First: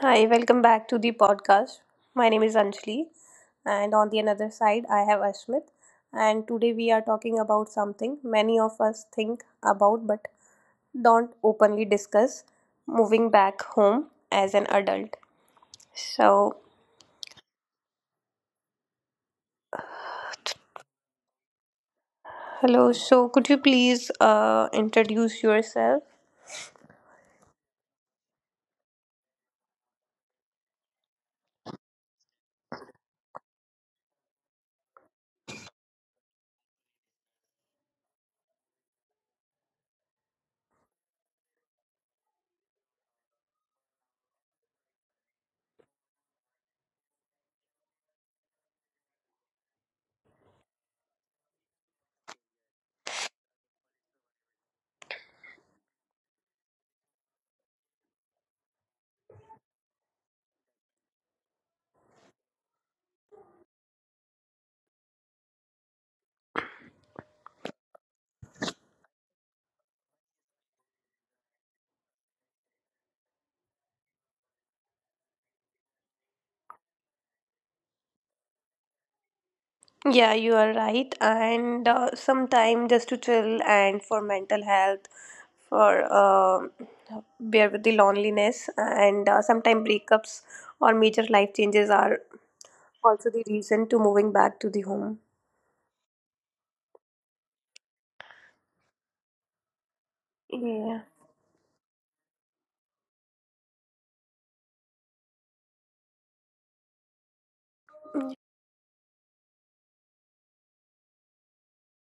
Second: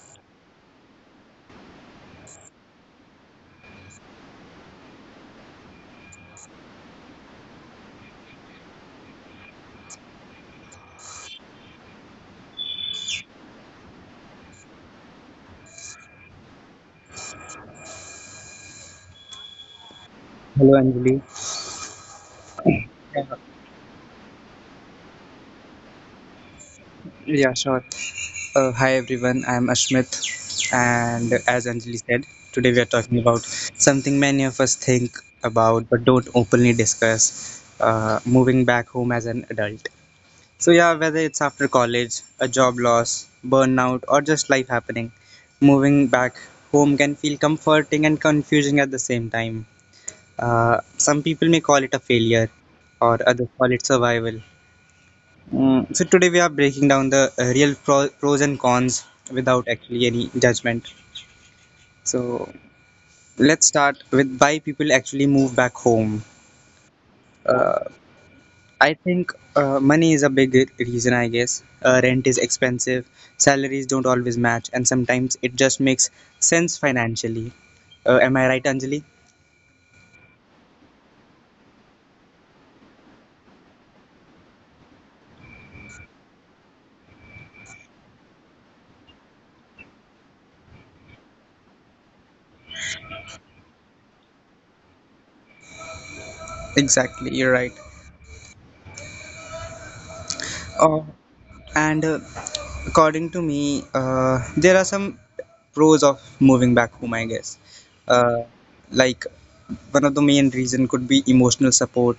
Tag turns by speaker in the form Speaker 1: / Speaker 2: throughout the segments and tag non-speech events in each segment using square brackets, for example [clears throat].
Speaker 1: Hi, welcome back to the podcast. My name is Anjali, and on the another side, I have Ashmit. And today we are talking about something many of us think about but don't openly discuss moving back home as an adult. So,
Speaker 2: Hello, Anjali.
Speaker 1: hello, so
Speaker 2: Uh,
Speaker 1: could you please introduce yourself?
Speaker 2: yeah, sure. Hi, everyone. I'm Ashmit, and as Anjali said, today we are talking about something many of us think about but don't openly discuss moving back home as an adult. So, whether it's after college, a job loss, burnout, or just life happening, moving back home can feel comforting and confusing at the same time. Some people may call it a failure, or others call it survival. So today we are breaking down the pros and cons without actually any judgment. So let's start with why people actually move back home. Uh, I think money is a big reason, I guess. Rent is expensive, salaries don't always match, and sometimes it just makes sense financially. Am I right, Anjali?
Speaker 1: Yeah, you are right. And some time just to chill and for mental health or bear with the loneliness and sometimes breakups or major life changes are also the reason to moving back to the home.
Speaker 2: Exactly, you're right.
Speaker 1: Yeah,
Speaker 2: Oh, and According to me, there are some pros of moving back home, I guess. Uh, like one of the main reason could be emotional support.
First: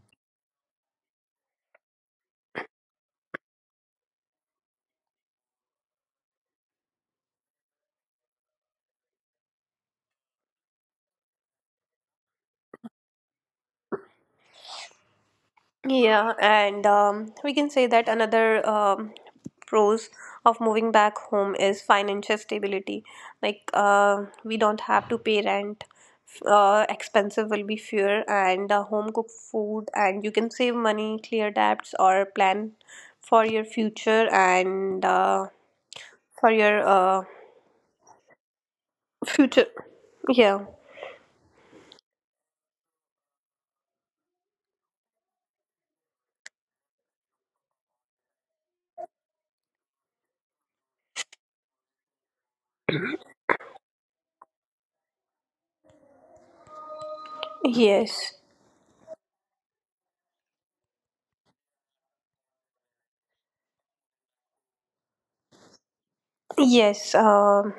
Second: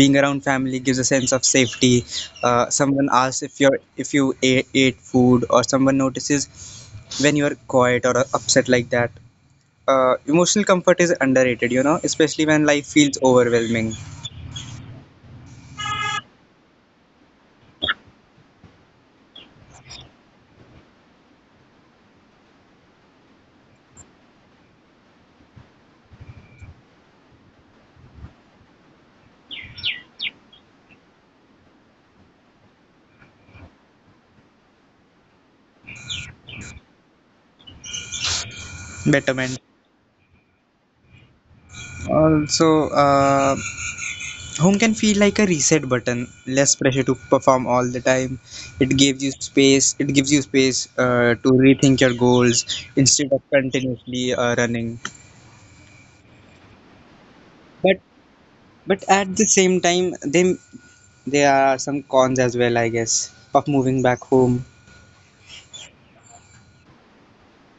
Speaker 2: Being around family gives a sense of safety. Someone asks if you ate food, or someone notices when you are quiet or upset like that. Emotional comfort is underrated, especially when life feels overwhelming.
Speaker 1: yeah, and we can say that another pros of moving back home is financial stability, like we don't have to pay rent, expensive will be fewer, and home cooked food, and you can save money, clear debts, or plan for your future, and for your
Speaker 2: Betterment.
Speaker 1: future. Yeah.
Speaker 2: Also, home can feel like a reset button, less pressure to perform all the time. It gives you space. It gives you space to rethink your goals instead of continuously running. But
Speaker 1: Yes.
Speaker 2: but at the same time, there are some cons as well, I guess, of moving back home.
Speaker 1: Yes.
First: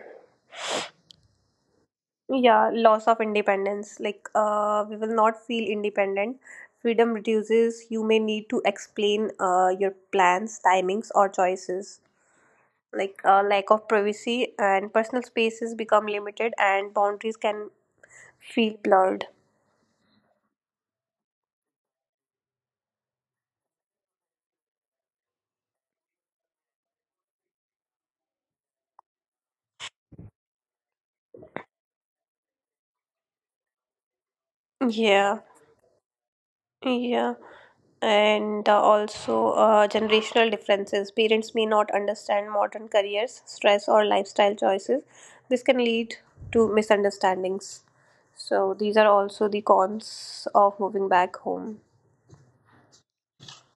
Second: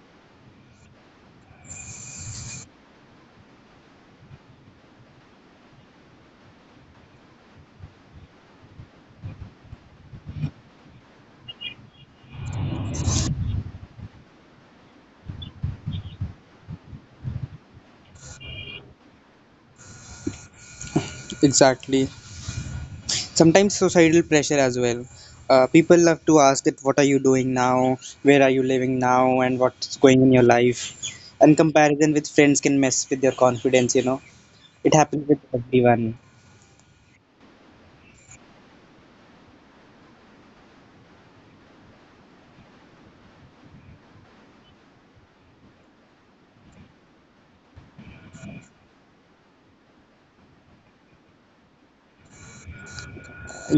Speaker 1: Yeah. Loss of independence. Like, we will not feel independent. Freedom reduces. You may need to explain your plans, timings, or choices. Like, lack of privacy and personal spaces become limited, and boundaries can feel blurred.
Speaker 2: Exactly. Sometimes societal pressure as well. People love to ask that what are you doing now, where are you living now, and what's going in your life. And comparison with friends can mess with your confidence, you know. It happens with
Speaker 1: Yeah.
Speaker 2: everyone.
Speaker 1: Yeah. And also generational differences. Parents may not understand modern careers, stress, or lifestyle choices. This can lead to misunderstandings. So, these are also the cons of moving back home.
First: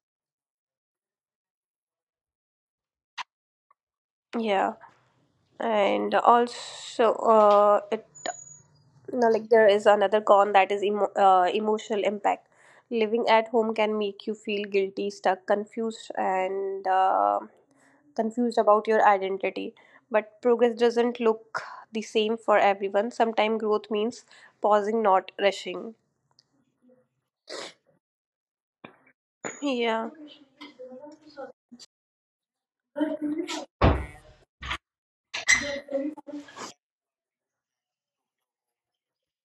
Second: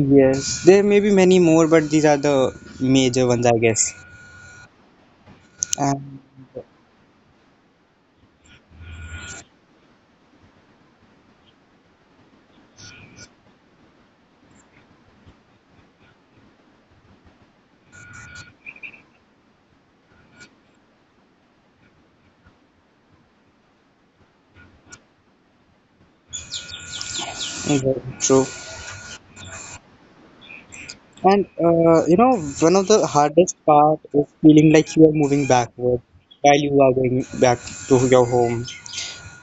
Speaker 2: Yes, there may be many more, but these are the major ones, I guess.
Speaker 1: Yeah, and
Speaker 2: And
Speaker 1: also, it no, like there is another con, that is emotional impact. Living at home can make you feel guilty, stuck, confused, and confused about your identity. But progress doesn't look the same for everyone. Sometimes growth means pausing, not rushing.
Speaker 2: very true.
Speaker 1: Yeah.
Speaker 2: And one of the hardest part is feeling like you are moving backward while you are going back to your home.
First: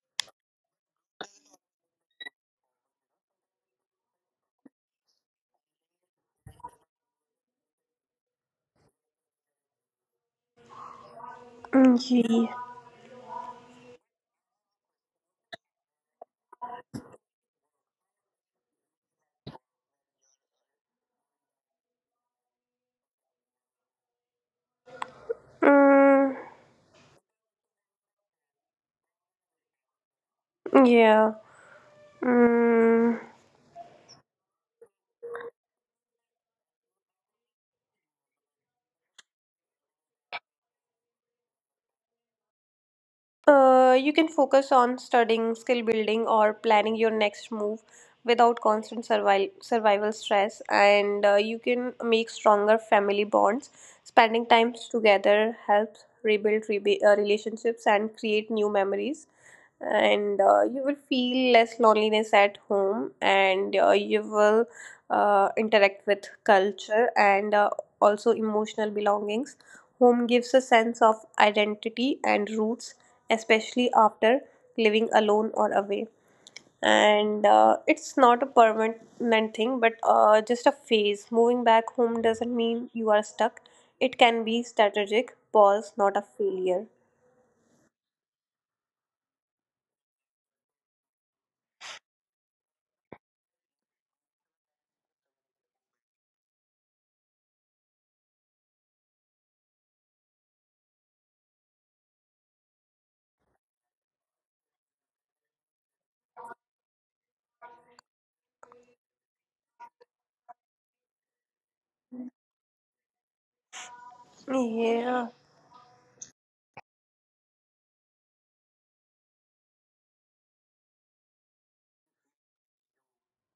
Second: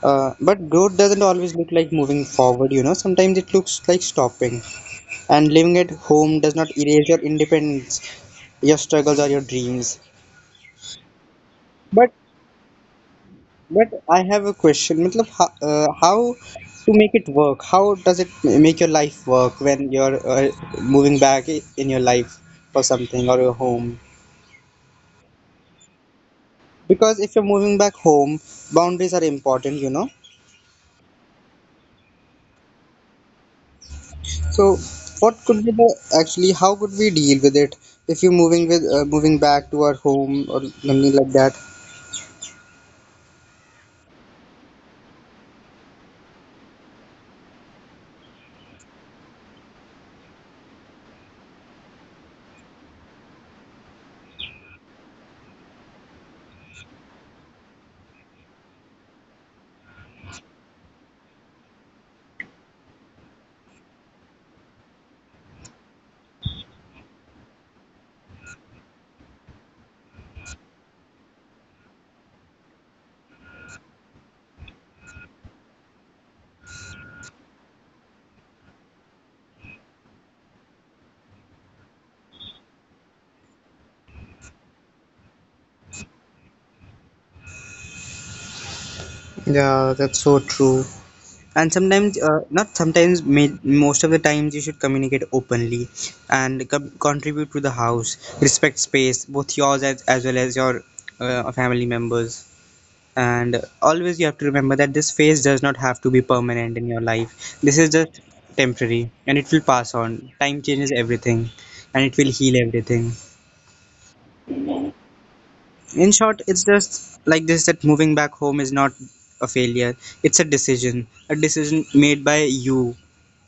Speaker 2: But growth doesn't always look like moving forward, you know. Sometimes it looks like stopping. And living at home does not erase your independence, your struggles, or your dreams.
Speaker 1: Mm,
Speaker 2: But
Speaker 1: yeah.
Speaker 2: But I have a question. मतलब how to make it work? How does it make your life work when you're moving back in your life for something or your home?
Speaker 1: Mm,
Speaker 2: Because if you're moving back home, boundaries are important, you know.
Speaker 1: yeah. Mm.
Speaker 2: So what could be the actually how could we deal with it if you're moving back to our home or something like that?
Speaker 1: You can focus on studying, skill building, or planning your next move without constant survival stress. And you can make stronger family bonds. Spending time together helps rebuild relationships and create new memories. And you will feel less loneliness at home, and you will interact with culture and also emotional belongings. Home gives a sense of identity and roots, especially after living alone or away. And it's not a permanent thing, but just a phase. Moving back home doesn't mean you are stuck. It can be strategic pause, not a failure.
Speaker 2: Yeah, that's so true. And sometimes not sometimes may, most of the times you should communicate openly and contribute to the house, respect space, both yours as well as your family members, and always you have to remember that this phase does not have to be permanent in your life. This is just temporary and it will pass. On time changes everything and it will heal everything.
Speaker 1: Yeah.
Speaker 2: In short, it's just like this, that moving back home is not a failure. It's a decision made by you,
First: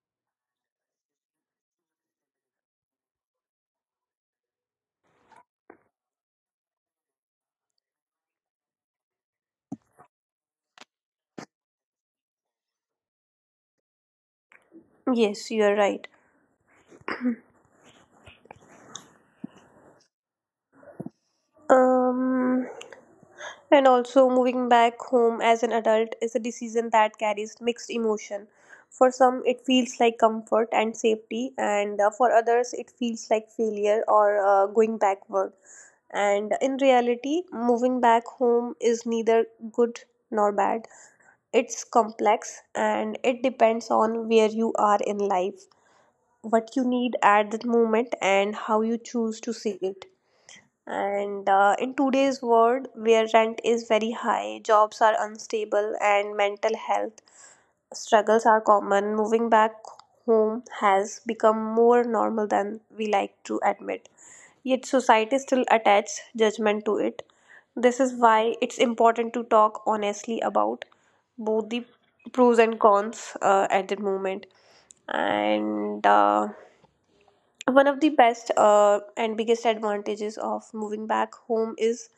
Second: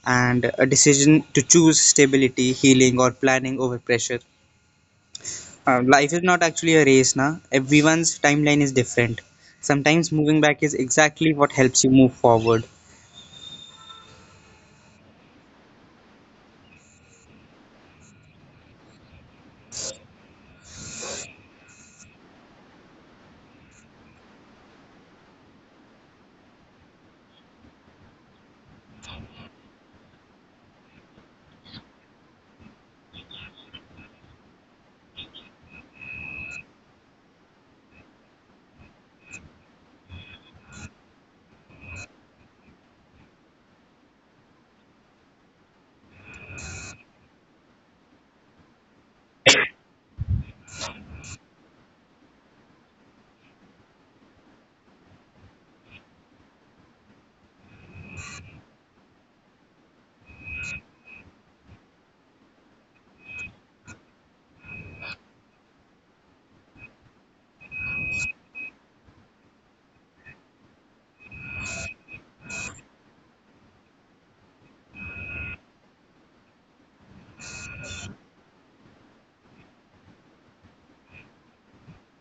Speaker 2: and a decision to choose stability, healing, or planning over pressure. Life is not actually a race, na. Everyone's timeline is different. Sometimes moving back is exactly what helps you move forward.
Speaker 1: Yes, you are right. Um, and also moving back home as an adult is a decision that carries mixed emotion. For some, it feels like comfort and safety, and for others, it feels like failure or going backward. And in reality, moving back home is neither good nor bad. It's complex, and it depends on where you are in life, what you need at that moment, and how you choose to see it. And in today's world, where rent is very high, jobs are unstable, and mental health struggles are common, moving back home has become more normal than we like to admit. Yet society still attaches judgment to it. This is why it's important to talk honestly about both the pros and cons at the moment. And one of the best and biggest advantages of moving back home is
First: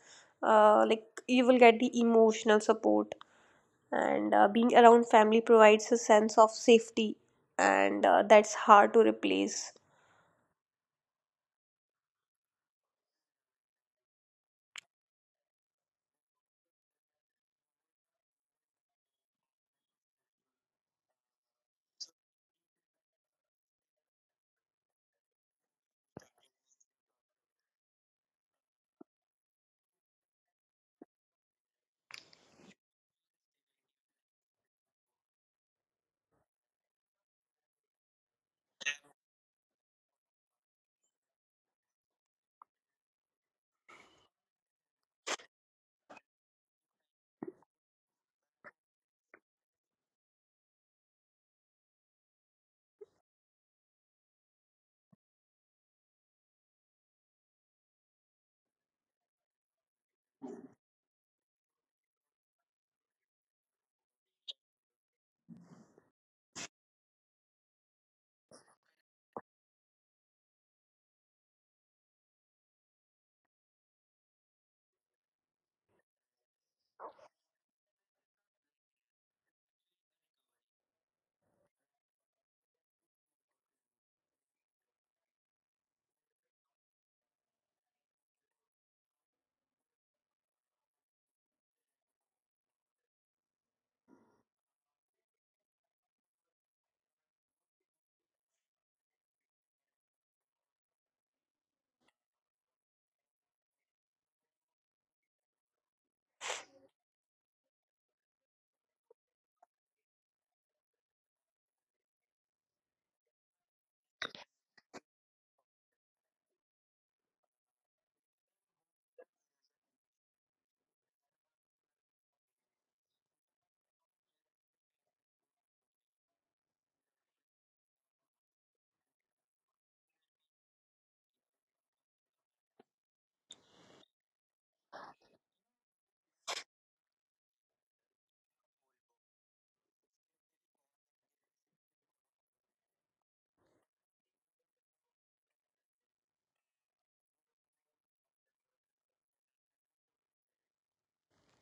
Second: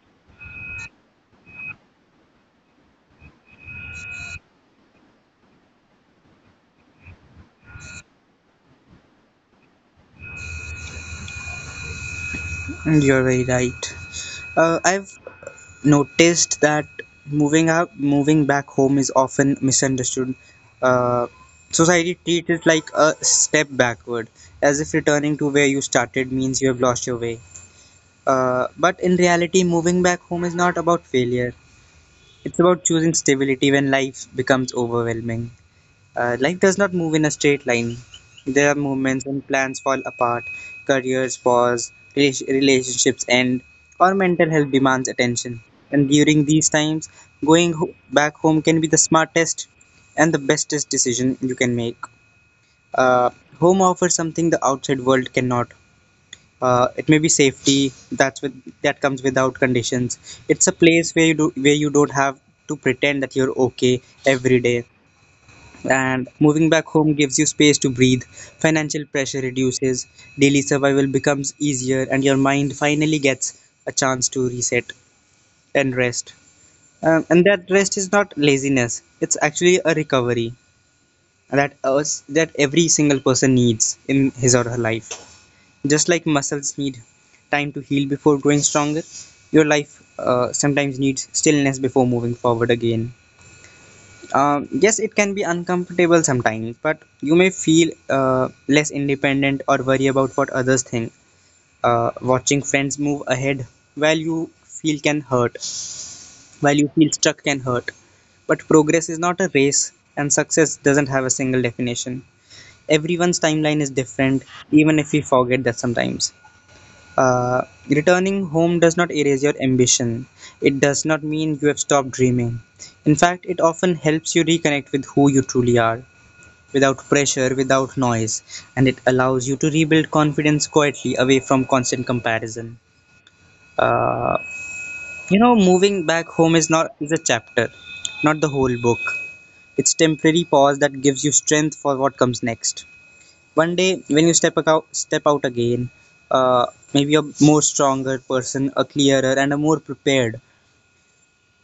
Speaker 1: like you will get the emotional support, and being around family provides a sense of safety, and that's hard to replace.
Speaker 2: And you're very right. I've noticed that moving back home is often misunderstood. uh, Society treats it like a step backward, as if returning to where you started means you have lost your way. But in reality, moving back home is not about failure. It's about choosing stability when life becomes overwhelming. Life does not move in a straight line. There are moments when plans fall apart, careers pause, relationships end, or mental health demands attention. And during these times, back home can be the smartest and the bestest decision you can make. Uh, home offers something the outside world cannot. It may be safety that comes without conditions. It's a place where where you don't have to pretend that you're okay every day. And moving back home gives you space to breathe. Financial pressure reduces, daily survival becomes easier, and your mind finally gets a chance to reset and rest. Um, and that rest is not laziness, it's actually a recovery that every single person needs in his or her life. Just like muscles need time to heal before growing stronger, your life sometimes needs stillness before moving forward again. Um, yes, it can be uncomfortable sometimes, but you may feel less independent or worry about what others think. Watching friends move ahead while you feel can hurt, while you feel stuck can hurt. But progress is not a race, and success doesn't have a single definition. Everyone's timeline is different, even if we forget that sometimes. Uh, Returning home does not erase your ambition. It does not mean you have stopped dreaming. In fact, it often helps you reconnect with who you truly are, without pressure, without noise, and it allows you to rebuild confidence quietly away from constant comparison. Uh, moving back home is not is a chapter, not the whole book. It's temporary pause that gives you strength for what comes next. One day when you step out again, uh, maybe a more stronger person, a clearer and a more prepared,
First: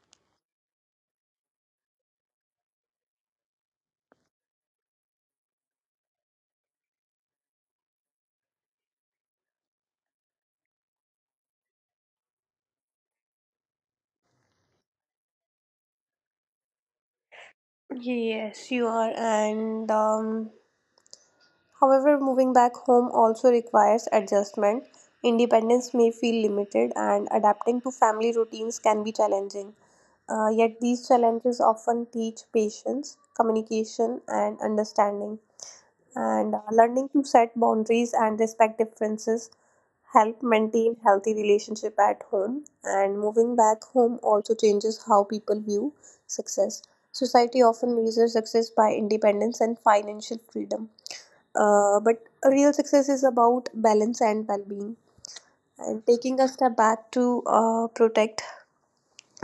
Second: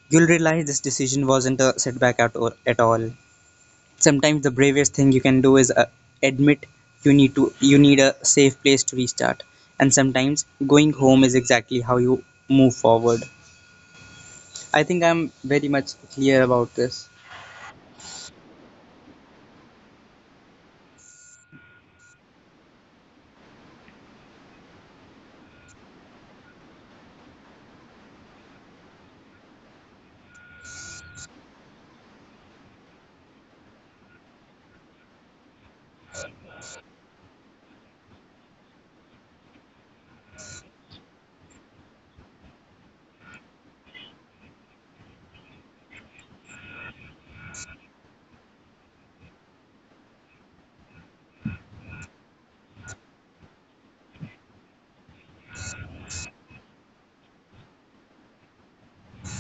Speaker 2: you'll realize this decision wasn't a setback at all. Sometimes the bravest thing you can do is admit you need a safe place to restart, and sometimes going home is exactly how you move forward. I think I'm very much clear about this.
Speaker 1: Yes, you are, and however, moving back home also requires adjustment. Independence may feel limited, and adapting to family routines can be challenging. Yet, these challenges often teach patience, communication, and understanding. And learning to set boundaries and respect differences help maintain healthy relationship at home. And moving back home also changes how people view success. Society often measures success by independence and financial freedom, but real success is about balance and well-being. And taking a step back to protect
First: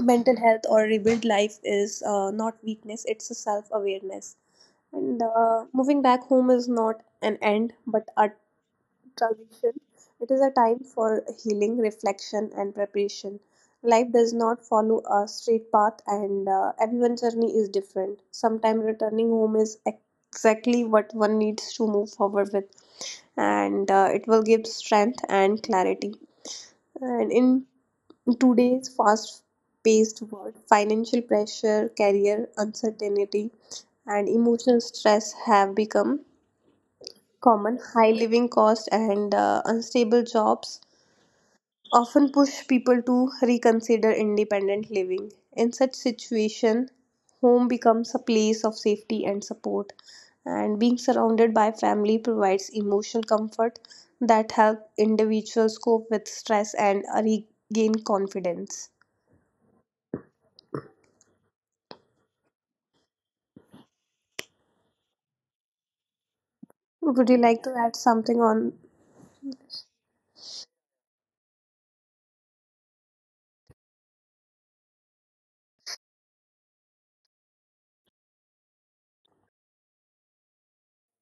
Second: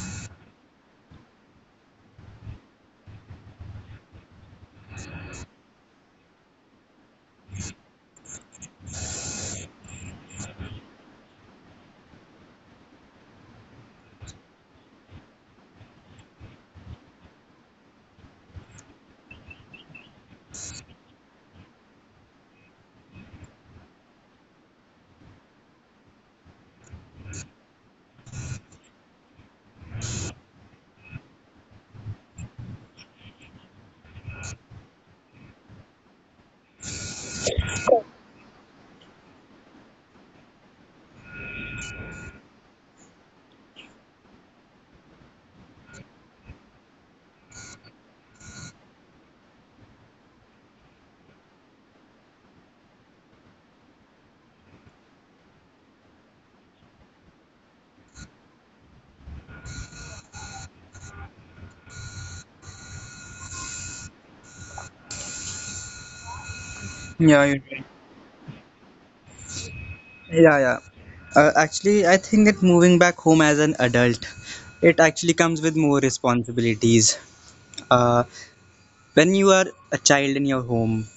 Speaker 1: mental health or rebuild life is not weakness; it's a self-awareness. And moving back home is not an end, but a transition. It is a time for healing, reflection, and preparation. Life does not follow a straight path, and everyone's journey is different. Sometimes returning home is exactly what one needs to move forward with, and it will give strength and clarity. And in today's fast paced world, financial pressure, career uncertainty, and emotional stress have become common. High living costs and unstable jobs often push people to reconsider independent living. In such situation, home becomes a place of safety and support, and being surrounded by family provides emotional comfort that help individuals cope with stress and regain confidence. Would you
Speaker 2: Yeah, you're
Speaker 1: like to add something on?
Speaker 2: Yeah, yeah. Actually, I think that moving back home as an adult, it actually comes with more responsibilities. Uh, when you are a child in your home,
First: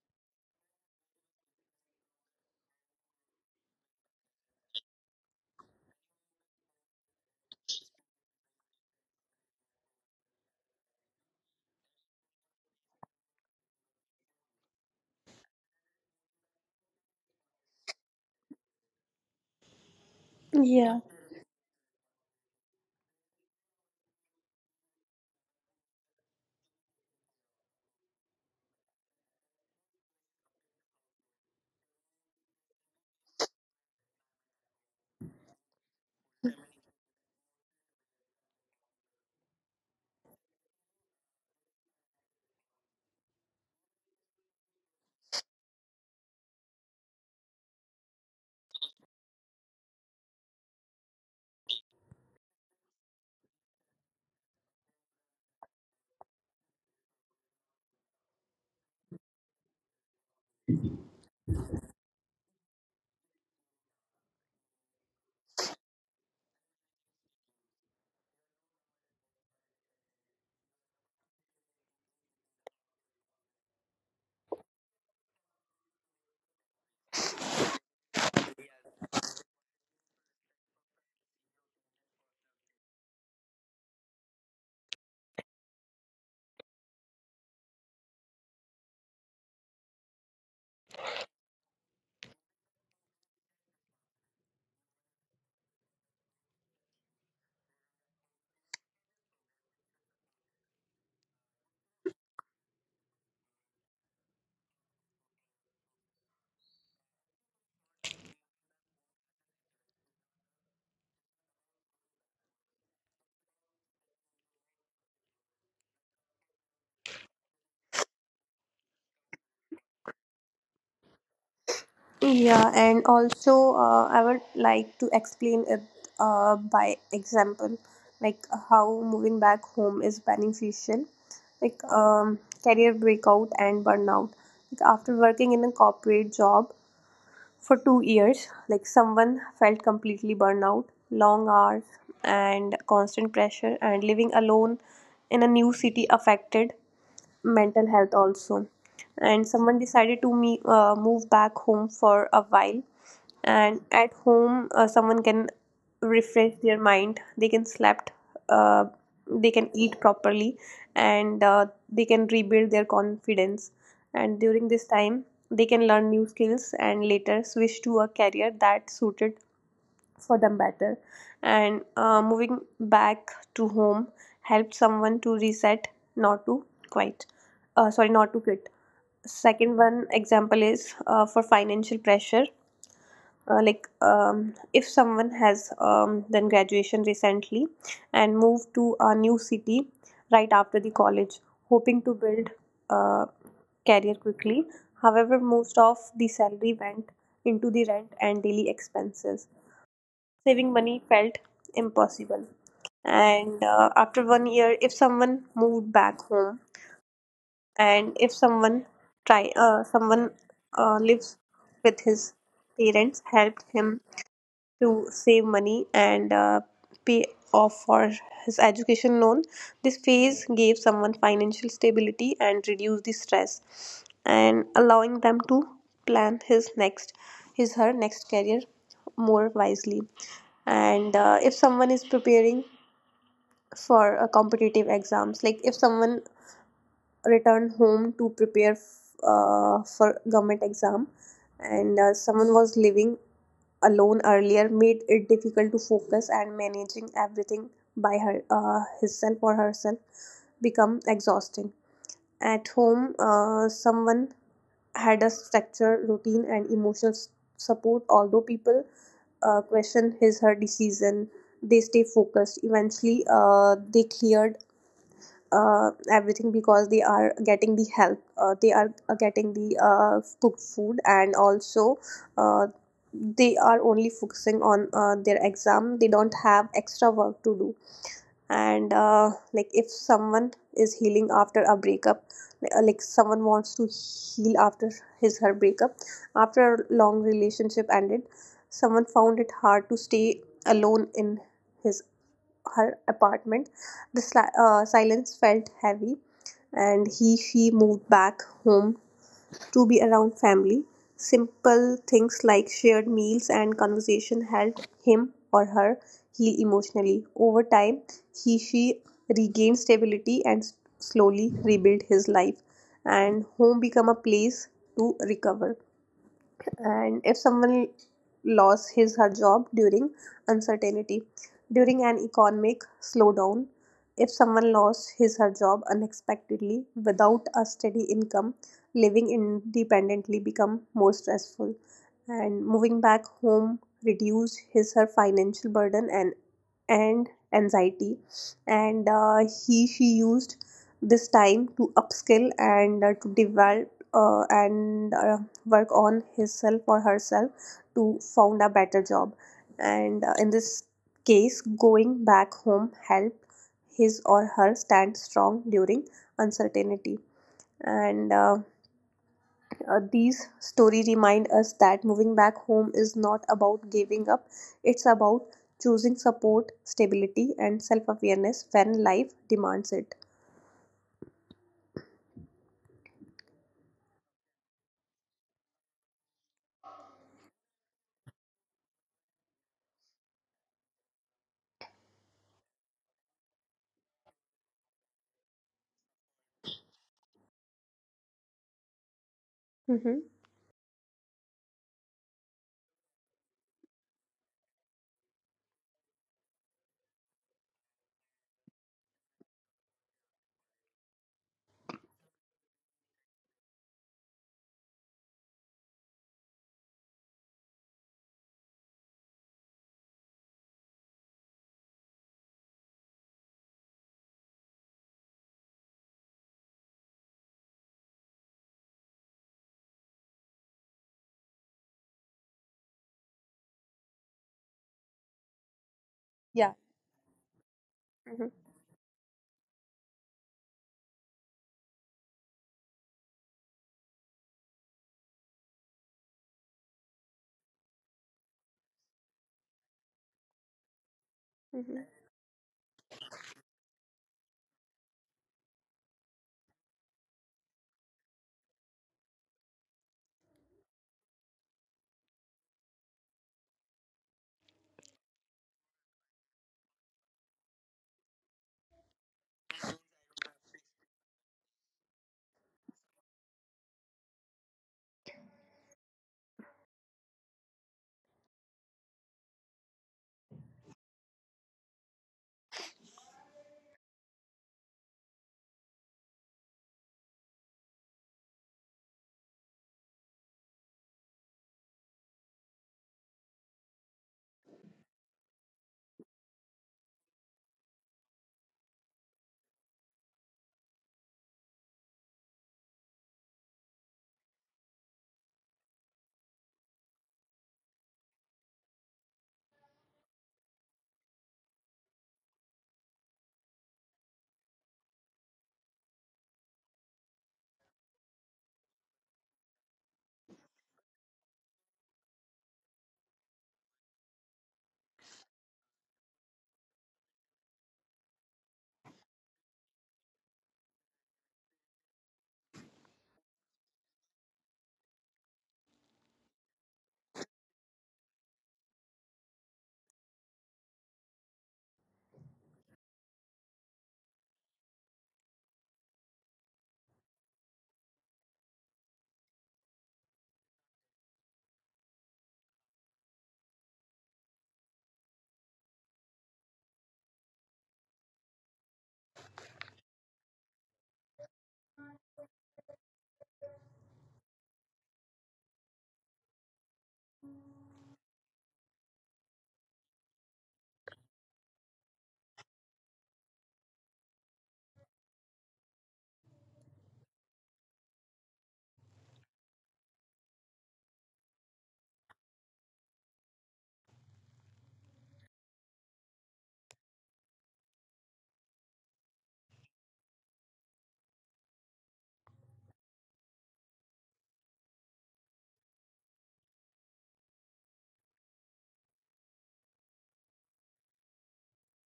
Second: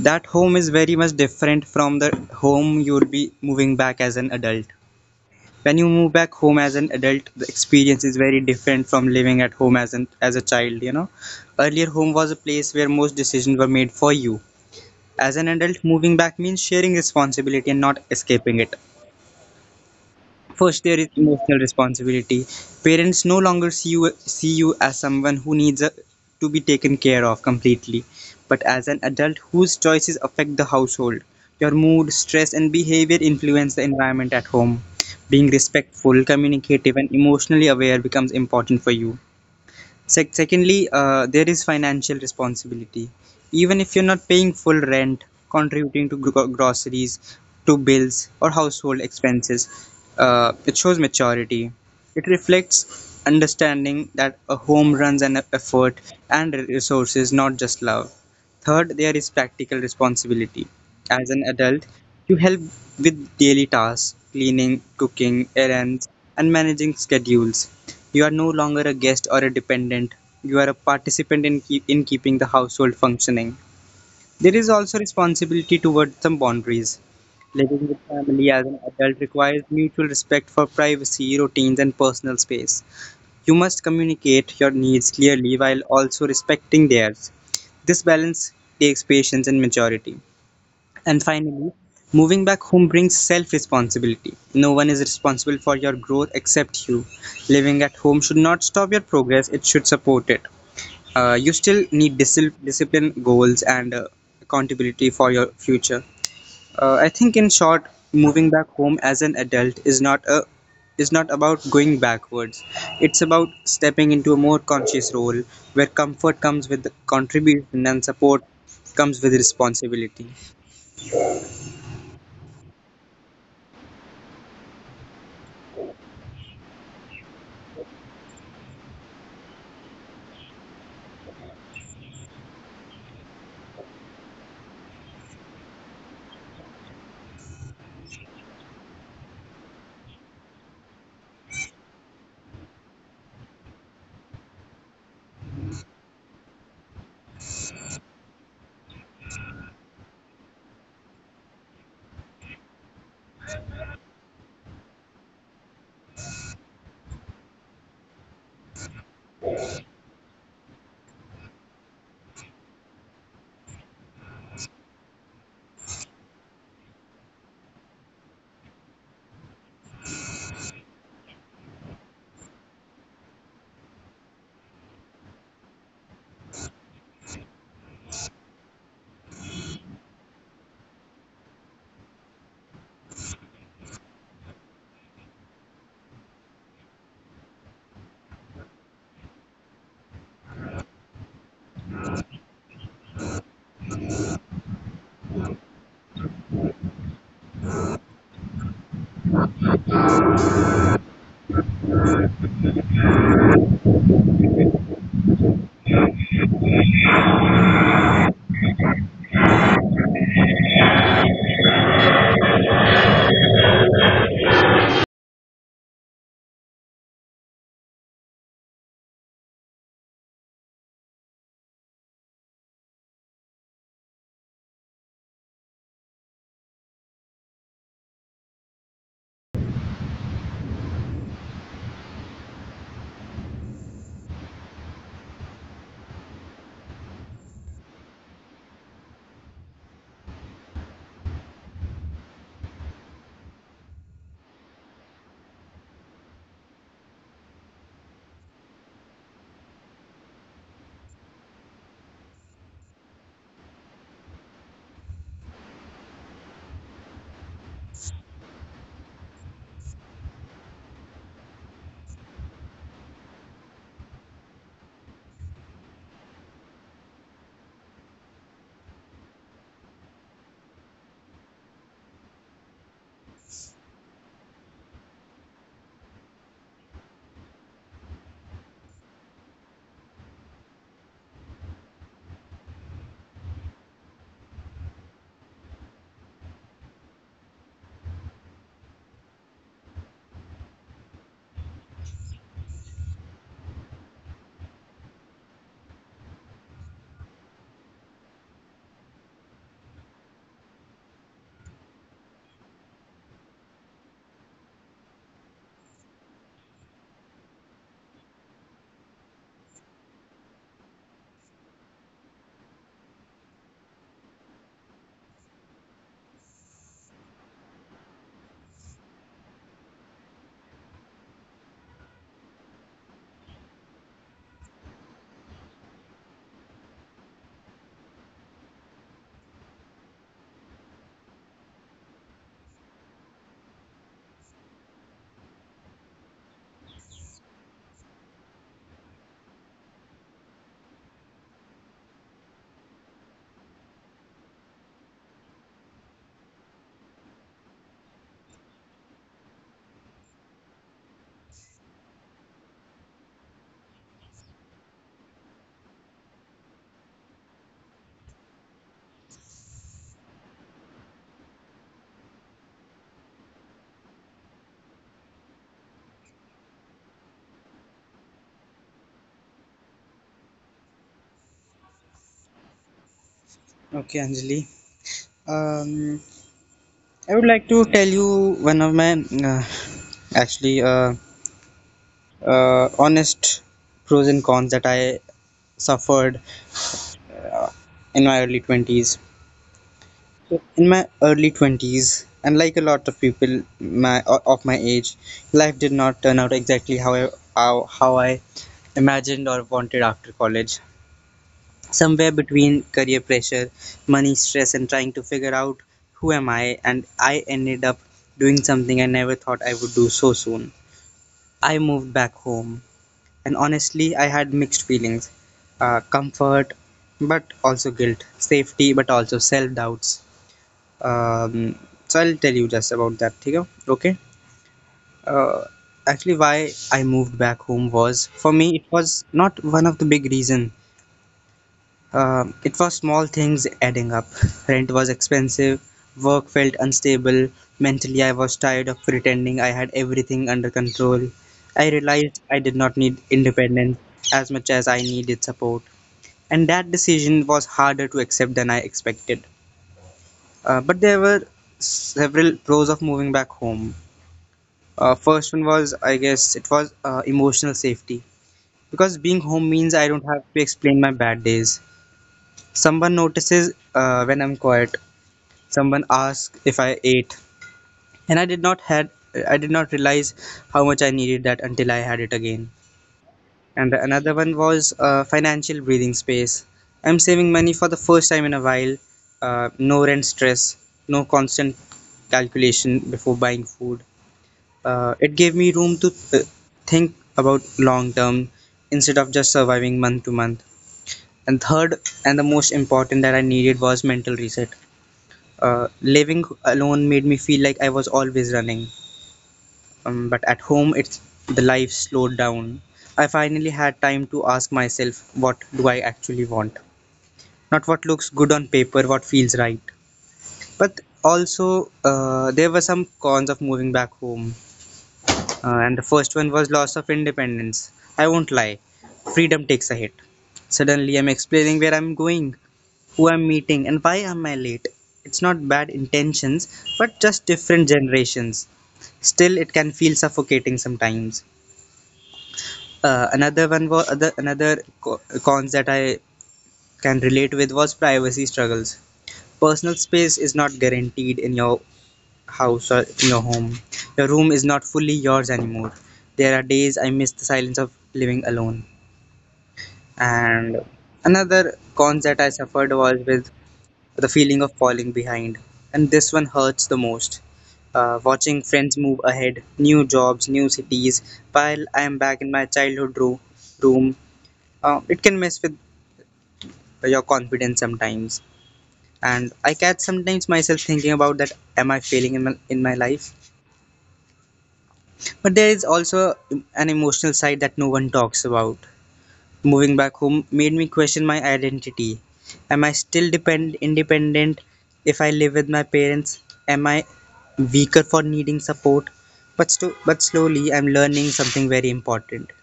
Speaker 2: that home is very much different from the home you would be moving back as an adult. When you move back home as an adult, the experience is very different from living at home as an as a child, you know. Earlier, home was a place where most decisions were made for you. As an adult, moving back means sharing responsibility and not escaping it. First, there
Speaker 1: Yeah.
Speaker 2: is emotional responsibility. Parents no longer see you as someone who needs to be taken care of completely, but as an adult whose choices affect the household. Your mood, stress, and behavior influence the environment at home. Being respectful, communicative, and emotionally aware becomes important for you. Secondly, there is financial responsibility. Even if you're not paying full rent, contributing to groceries, to bills, or household expenses, it shows maturity. It reflects understanding that a home runs an effort and resources, not just love. Third, there is practical responsibility. As an adult, you help with daily tasks, cleaning, cooking, errands, and managing schedules. You are no longer a guest or a dependent. You are a participant in keeping the household functioning. There is also responsibility towards some boundaries. Living with family as an adult requires mutual respect for privacy, routines, and personal space. You must communicate your needs clearly while also respecting theirs. This balance takes patience and maturity. And finally, moving back home brings self responsibility. No one is responsible for your growth except you. Living at home should not stop your progress, it should support it. You still need discipline, goals, and accountability for your future. I think in short, moving back home as an adult is not a is not about going backwards. It's about stepping into a more conscious role where comfort comes with contribution and support comes with responsibility.
Speaker 1: Yeah, and also I would like to explain it by example, like how moving back home is beneficial, like career breakout and burnout. Like after working in a corporate job for 2 years, like someone felt completely burnout, long hours and constant pressure, and living alone in a new city affected mental health also. And someone decided to me move back home for a while, and at home someone can refresh their mind, they can slept, uh, they can eat properly, and they can rebuild their confidence, and during this time they can learn new skills and later switch to a career that suited for them better. And moving back to home helps someone to reset, not to quit. Sorry, not to quit. Second one example is for financial pressure. Like if someone has done graduation recently and moved to a new city right after the college, hoping to build a career quickly. However, most of the salary went into the rent and daily expenses. Saving money felt impossible, and after 1 year, if someone moved back home, and if someone try someone lives with his parents, helped him to save money and pay off for his education loan. This phase gave someone financial stability and reduced the stress, and allowing them to plan his her next career more wisely. And if someone is preparing for a competitive exams, like if someone returned home to prepare for government exam. And someone was living alone earlier made it difficult to focus, and managing everything by her himself or herself become exhausting. At home someone had a structured routine and emotional support. Although people question his her decision, they stay focused. Eventually they cleared everything, because they are getting the help, they are getting the cooked food, and also uh, they are only focusing on their exam, they don't have extra work to do. And like if someone is healing after a breakup, like someone wants to heal after his her breakup. After a long relationship ended, someone found it hard to stay alone in his her apartment. The silence felt heavy, and he she moved back home to be around family. Simple things like shared meals and conversation helped him or her heal emotionally. Over time, he she regained stability and slowly rebuilt his life, and home become a place to recover. And if someone lost his her job during uncertainty, during an economic slowdown, if someone lost his her job unexpectedly without a steady income, living independently become more stressful. And moving back home reduced his her financial burden and and anxiety. And he she used this time to upskill, and to develop, and work on himself or herself to found a better job. And in this case, going back home helped his or her stand strong during uncertainty. And these stories remind us that moving back home is not about giving up, it's about choosing support, stability, and self awareness when life demands it.
Speaker 2: Okay, Anjali. Um, I would like to tell you one of my actually honest pros and cons that I suffered uh, in my early 20s.
Speaker 1: Mm-hmm.
Speaker 2: In my early 20s, and like a lot of people my of my age, life did not turn out exactly how I imagined or wanted. After college, somewhere between career pressure, money stress, and trying to figure out who am I, and I ended up doing something I never thought I would do so soon. I moved back home, and honestly I had mixed feelings. Uh, comfort but also guilt, safety but also self doubts. Um, so I'll tell you just about that, Tigo. Okay. Uh, why
Speaker 1: Yeah.
Speaker 2: I moved back home was, for me
Speaker 1: Mm-hmm.
Speaker 2: it was not one of the big reason. Um, it was small things adding up. [laughs] Rent was expensive. Work felt unstable. Mentally, I was tired of pretending I had everything under control. I
Speaker 1: Mm-hmm.
Speaker 2: realized I did not need independence as much as I needed support, and that decision was harder to accept than I expected. But there were several pros of moving back home. First one was, I guess, it was emotional safety. Because being home means I don't have to explain my bad days. Someone notices when I'm quiet. Someone asks if I ate, and I did not realize how much I needed that until I had it again. And another one was financial breathing space. I'm saving money for the first time in a while. No rent stress, no constant calculation before buying food. It gave me room to think about long term instead of just surviving month to month. And third, and the most important that I needed was mental reset. Living alone made me feel like I was always running. But at home, it's the life slowed down. I finally had time to ask myself, what do I actually want? Not what looks good on paper, what feels right. But also, there were some cons of moving back home, and the first one was loss of independence. I won't lie, freedom takes a hit. Suddenly, I'm explaining where I'm going, who I'm meeting, and why am I late. It's not bad intentions, but just different generations. Still, it can feel suffocating sometimes. Another one was other, cons that I can relate with was privacy struggles. Personal space is not guaranteed in your house or in your home. Your room is not fully yours anymore. There are days I miss the silence of living alone, and another cons that I suffered was with the feeling of falling behind, and this one hurts the most. Uh, watching friends move ahead, new jobs, new cities, while I am back in my room. It can mess with your confidence sometimes, and I catch sometimes myself thinking about that, am I failing in my life? But there is also an emotional side that no one talks about. Moving back home made me question my identity. Am I still depend independent if I live with my parents? Am I weaker for needing support? But slowly I'm learning something very important.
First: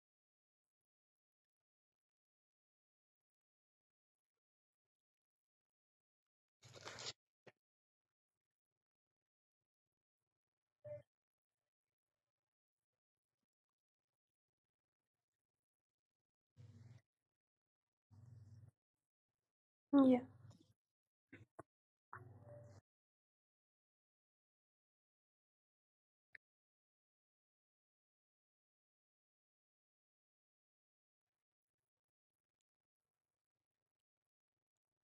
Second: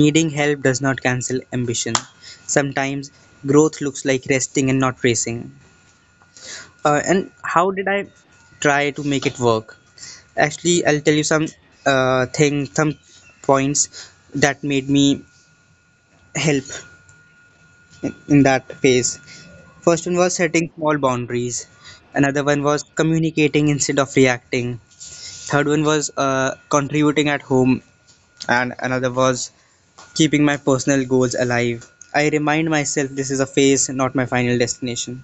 Speaker 2: Needing help does not cancel ambition. Sometimes growth looks like resting and not racing. And how did I try to make it work? Actually, I'll tell you some some points that made me help in that phase. First one
Speaker 1: Yeah.
Speaker 2: was setting small boundaries. Another one was communicating instead of reacting. Third one was contributing at home, and another was keeping my personal goals alive. I remind myself this is a phase, not my final destination.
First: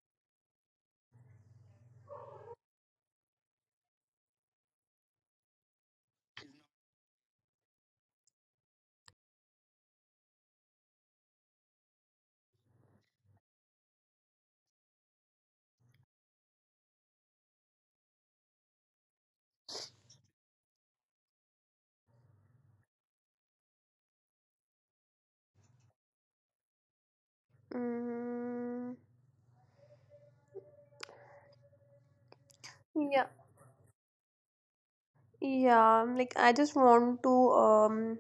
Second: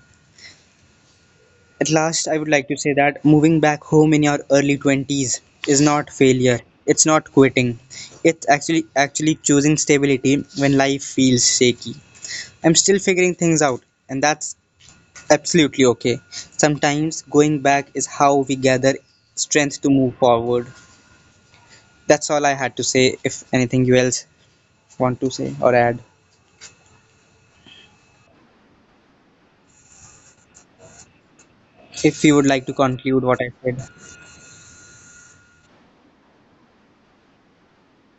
Speaker 2: At last, I would like to say that moving back home in your early 20s is not failure. It's not quitting. It's actually choosing stability when life feels shaky. I'm still figuring things out, and that's absolutely okay. Sometimes going back is how we gather strength to move forward. That's all I had to say. If anything you else want to say or add,
Speaker 1: Mm.
Speaker 2: if you would like to conclude
Speaker 1: Yeah.
Speaker 2: what I said.
Speaker 1: Yeah, like I just want to um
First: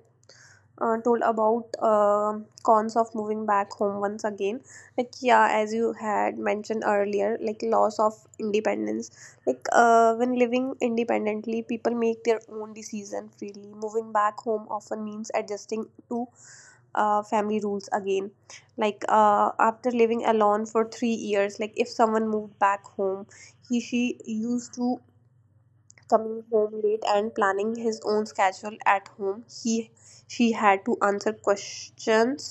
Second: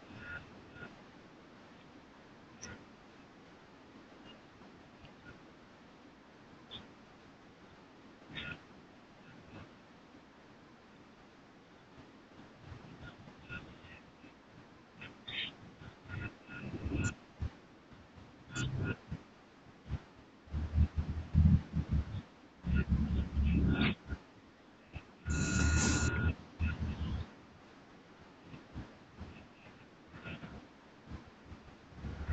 Speaker 1: uh, told about cons of moving back home once again. Like yeah, as you had mentioned earlier, like loss of independence. Like when living independently, people make their own decision freely. Moving back home often means adjusting to family rules again. Like after living alone for 3 years, like if someone moved back home, he she used to coming home late and planning his own schedule. At home, he she had to answer questions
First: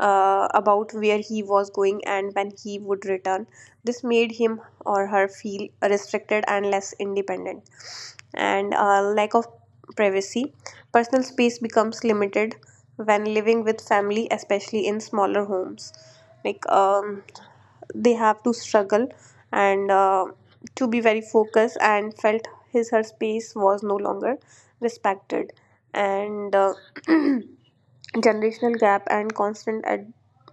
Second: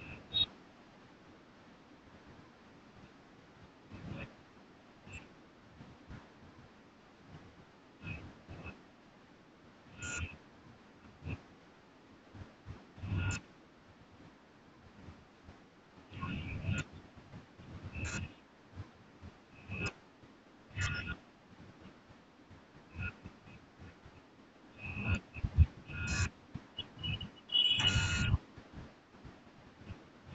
Speaker 1: about where he was going and when he would return. This made him or her feel restricted and less independent. And lack of privacy, personal space becomes limited when living with family, especially in smaller homes. Like they have to struggle and to be very focused, and felt his her space was no longer respected. And [clears throat] generational gap and constant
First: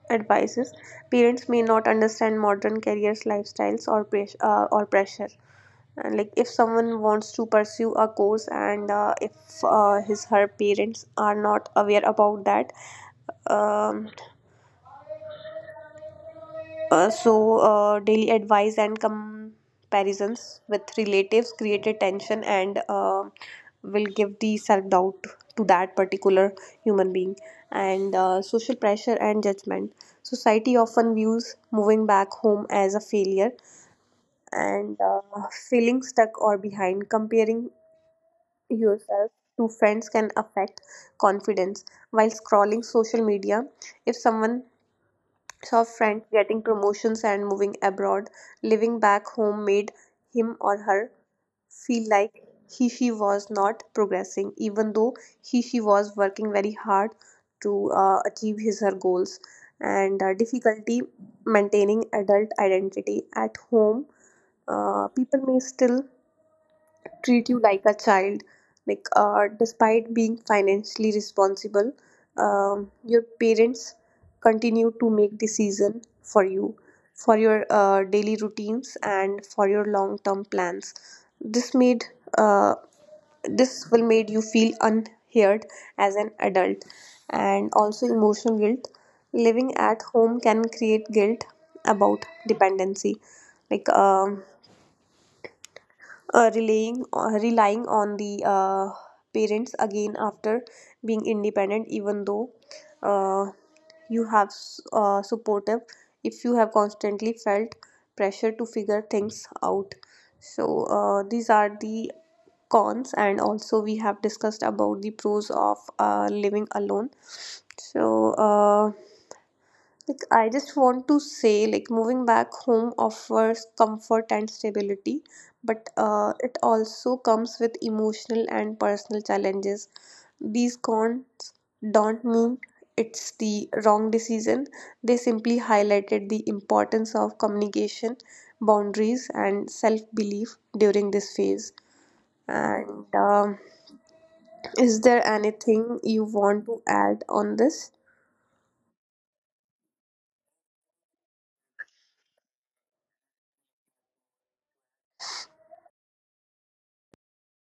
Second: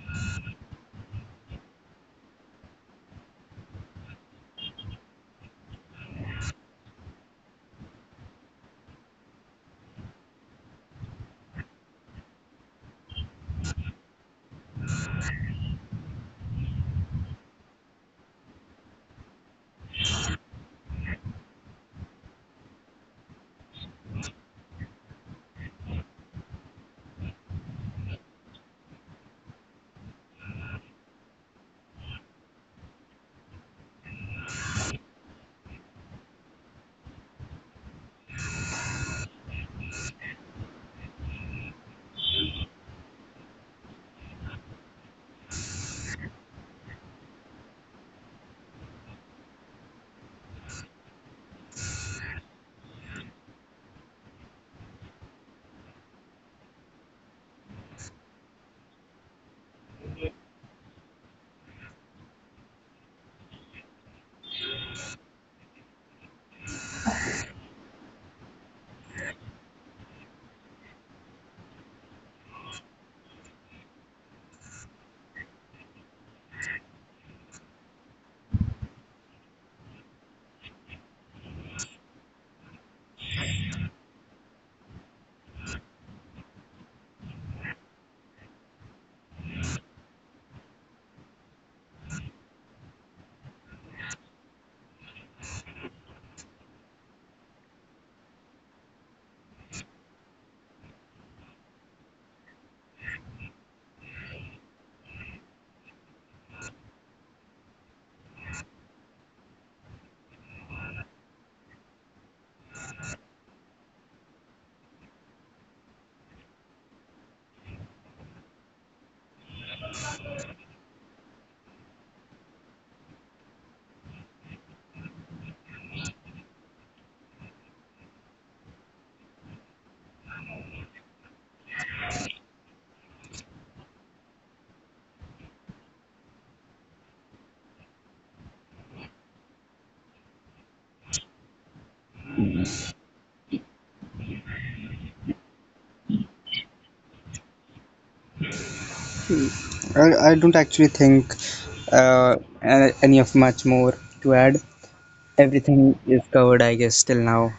Speaker 1: advices. Parents may not understand modern careers, lifestyles, or or pressure. And like if someone wants to pursue a course, and if his her parents are not aware about that, um, daily advice and comparisons with relatives created tension, and will give the self doubt to that particular human being. And social pressure and judgment. Society often views moving back home as a failure, and feeling stuck or behind. Comparing yourself to friends can affect confidence. While scrolling social media, if someone saw friends getting promotions and moving abroad, living back home made him or her feel like he she was not progressing, even though he she was working very hard to achieve his her goals. And difficulty maintaining adult identity at home, people may still treat you like a child. Like despite being financially responsible, your parents continue to make decision for you, for your daily routines and for your long term plans. this made uh, this will made you feel unheard as an adult. And also emotional guilt, living at home can create guilt about dependency. Like relying on the parents again after being independent, even though uh, you have supportive, if you have constantly felt pressure to figure things out. So these are the cons, and also we have discussed about the pros of living alone. So like, I just want to say, like, moving back home offers comfort and stability, but it also comes with emotional and personal challenges. These cons don't mean it's the wrong decision, they simply highlighted the importance of communication, boundaries, and self belief during this phase. And is there anything you want to add on this?
Speaker 2: I don't actually think uh, any of much more to add. Everything is covered, I guess, till now.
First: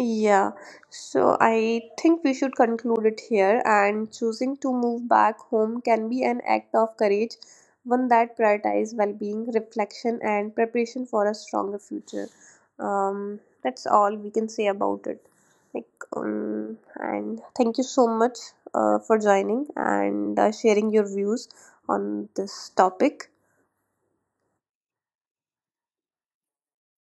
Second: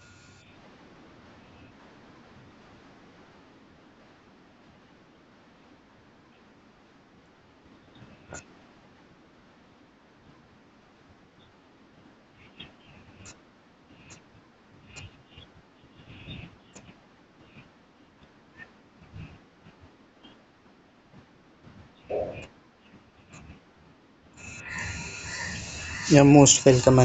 Speaker 1: Yeah, so I think we should conclude it here. And choosing to move back home can be an act of courage, one that prioritizes well being, reflection, and preparation for a stronger future. That's all we can say about it. Like, and thank you so much for joining and sharing your views on this topic.
Speaker 2: You're most welcome,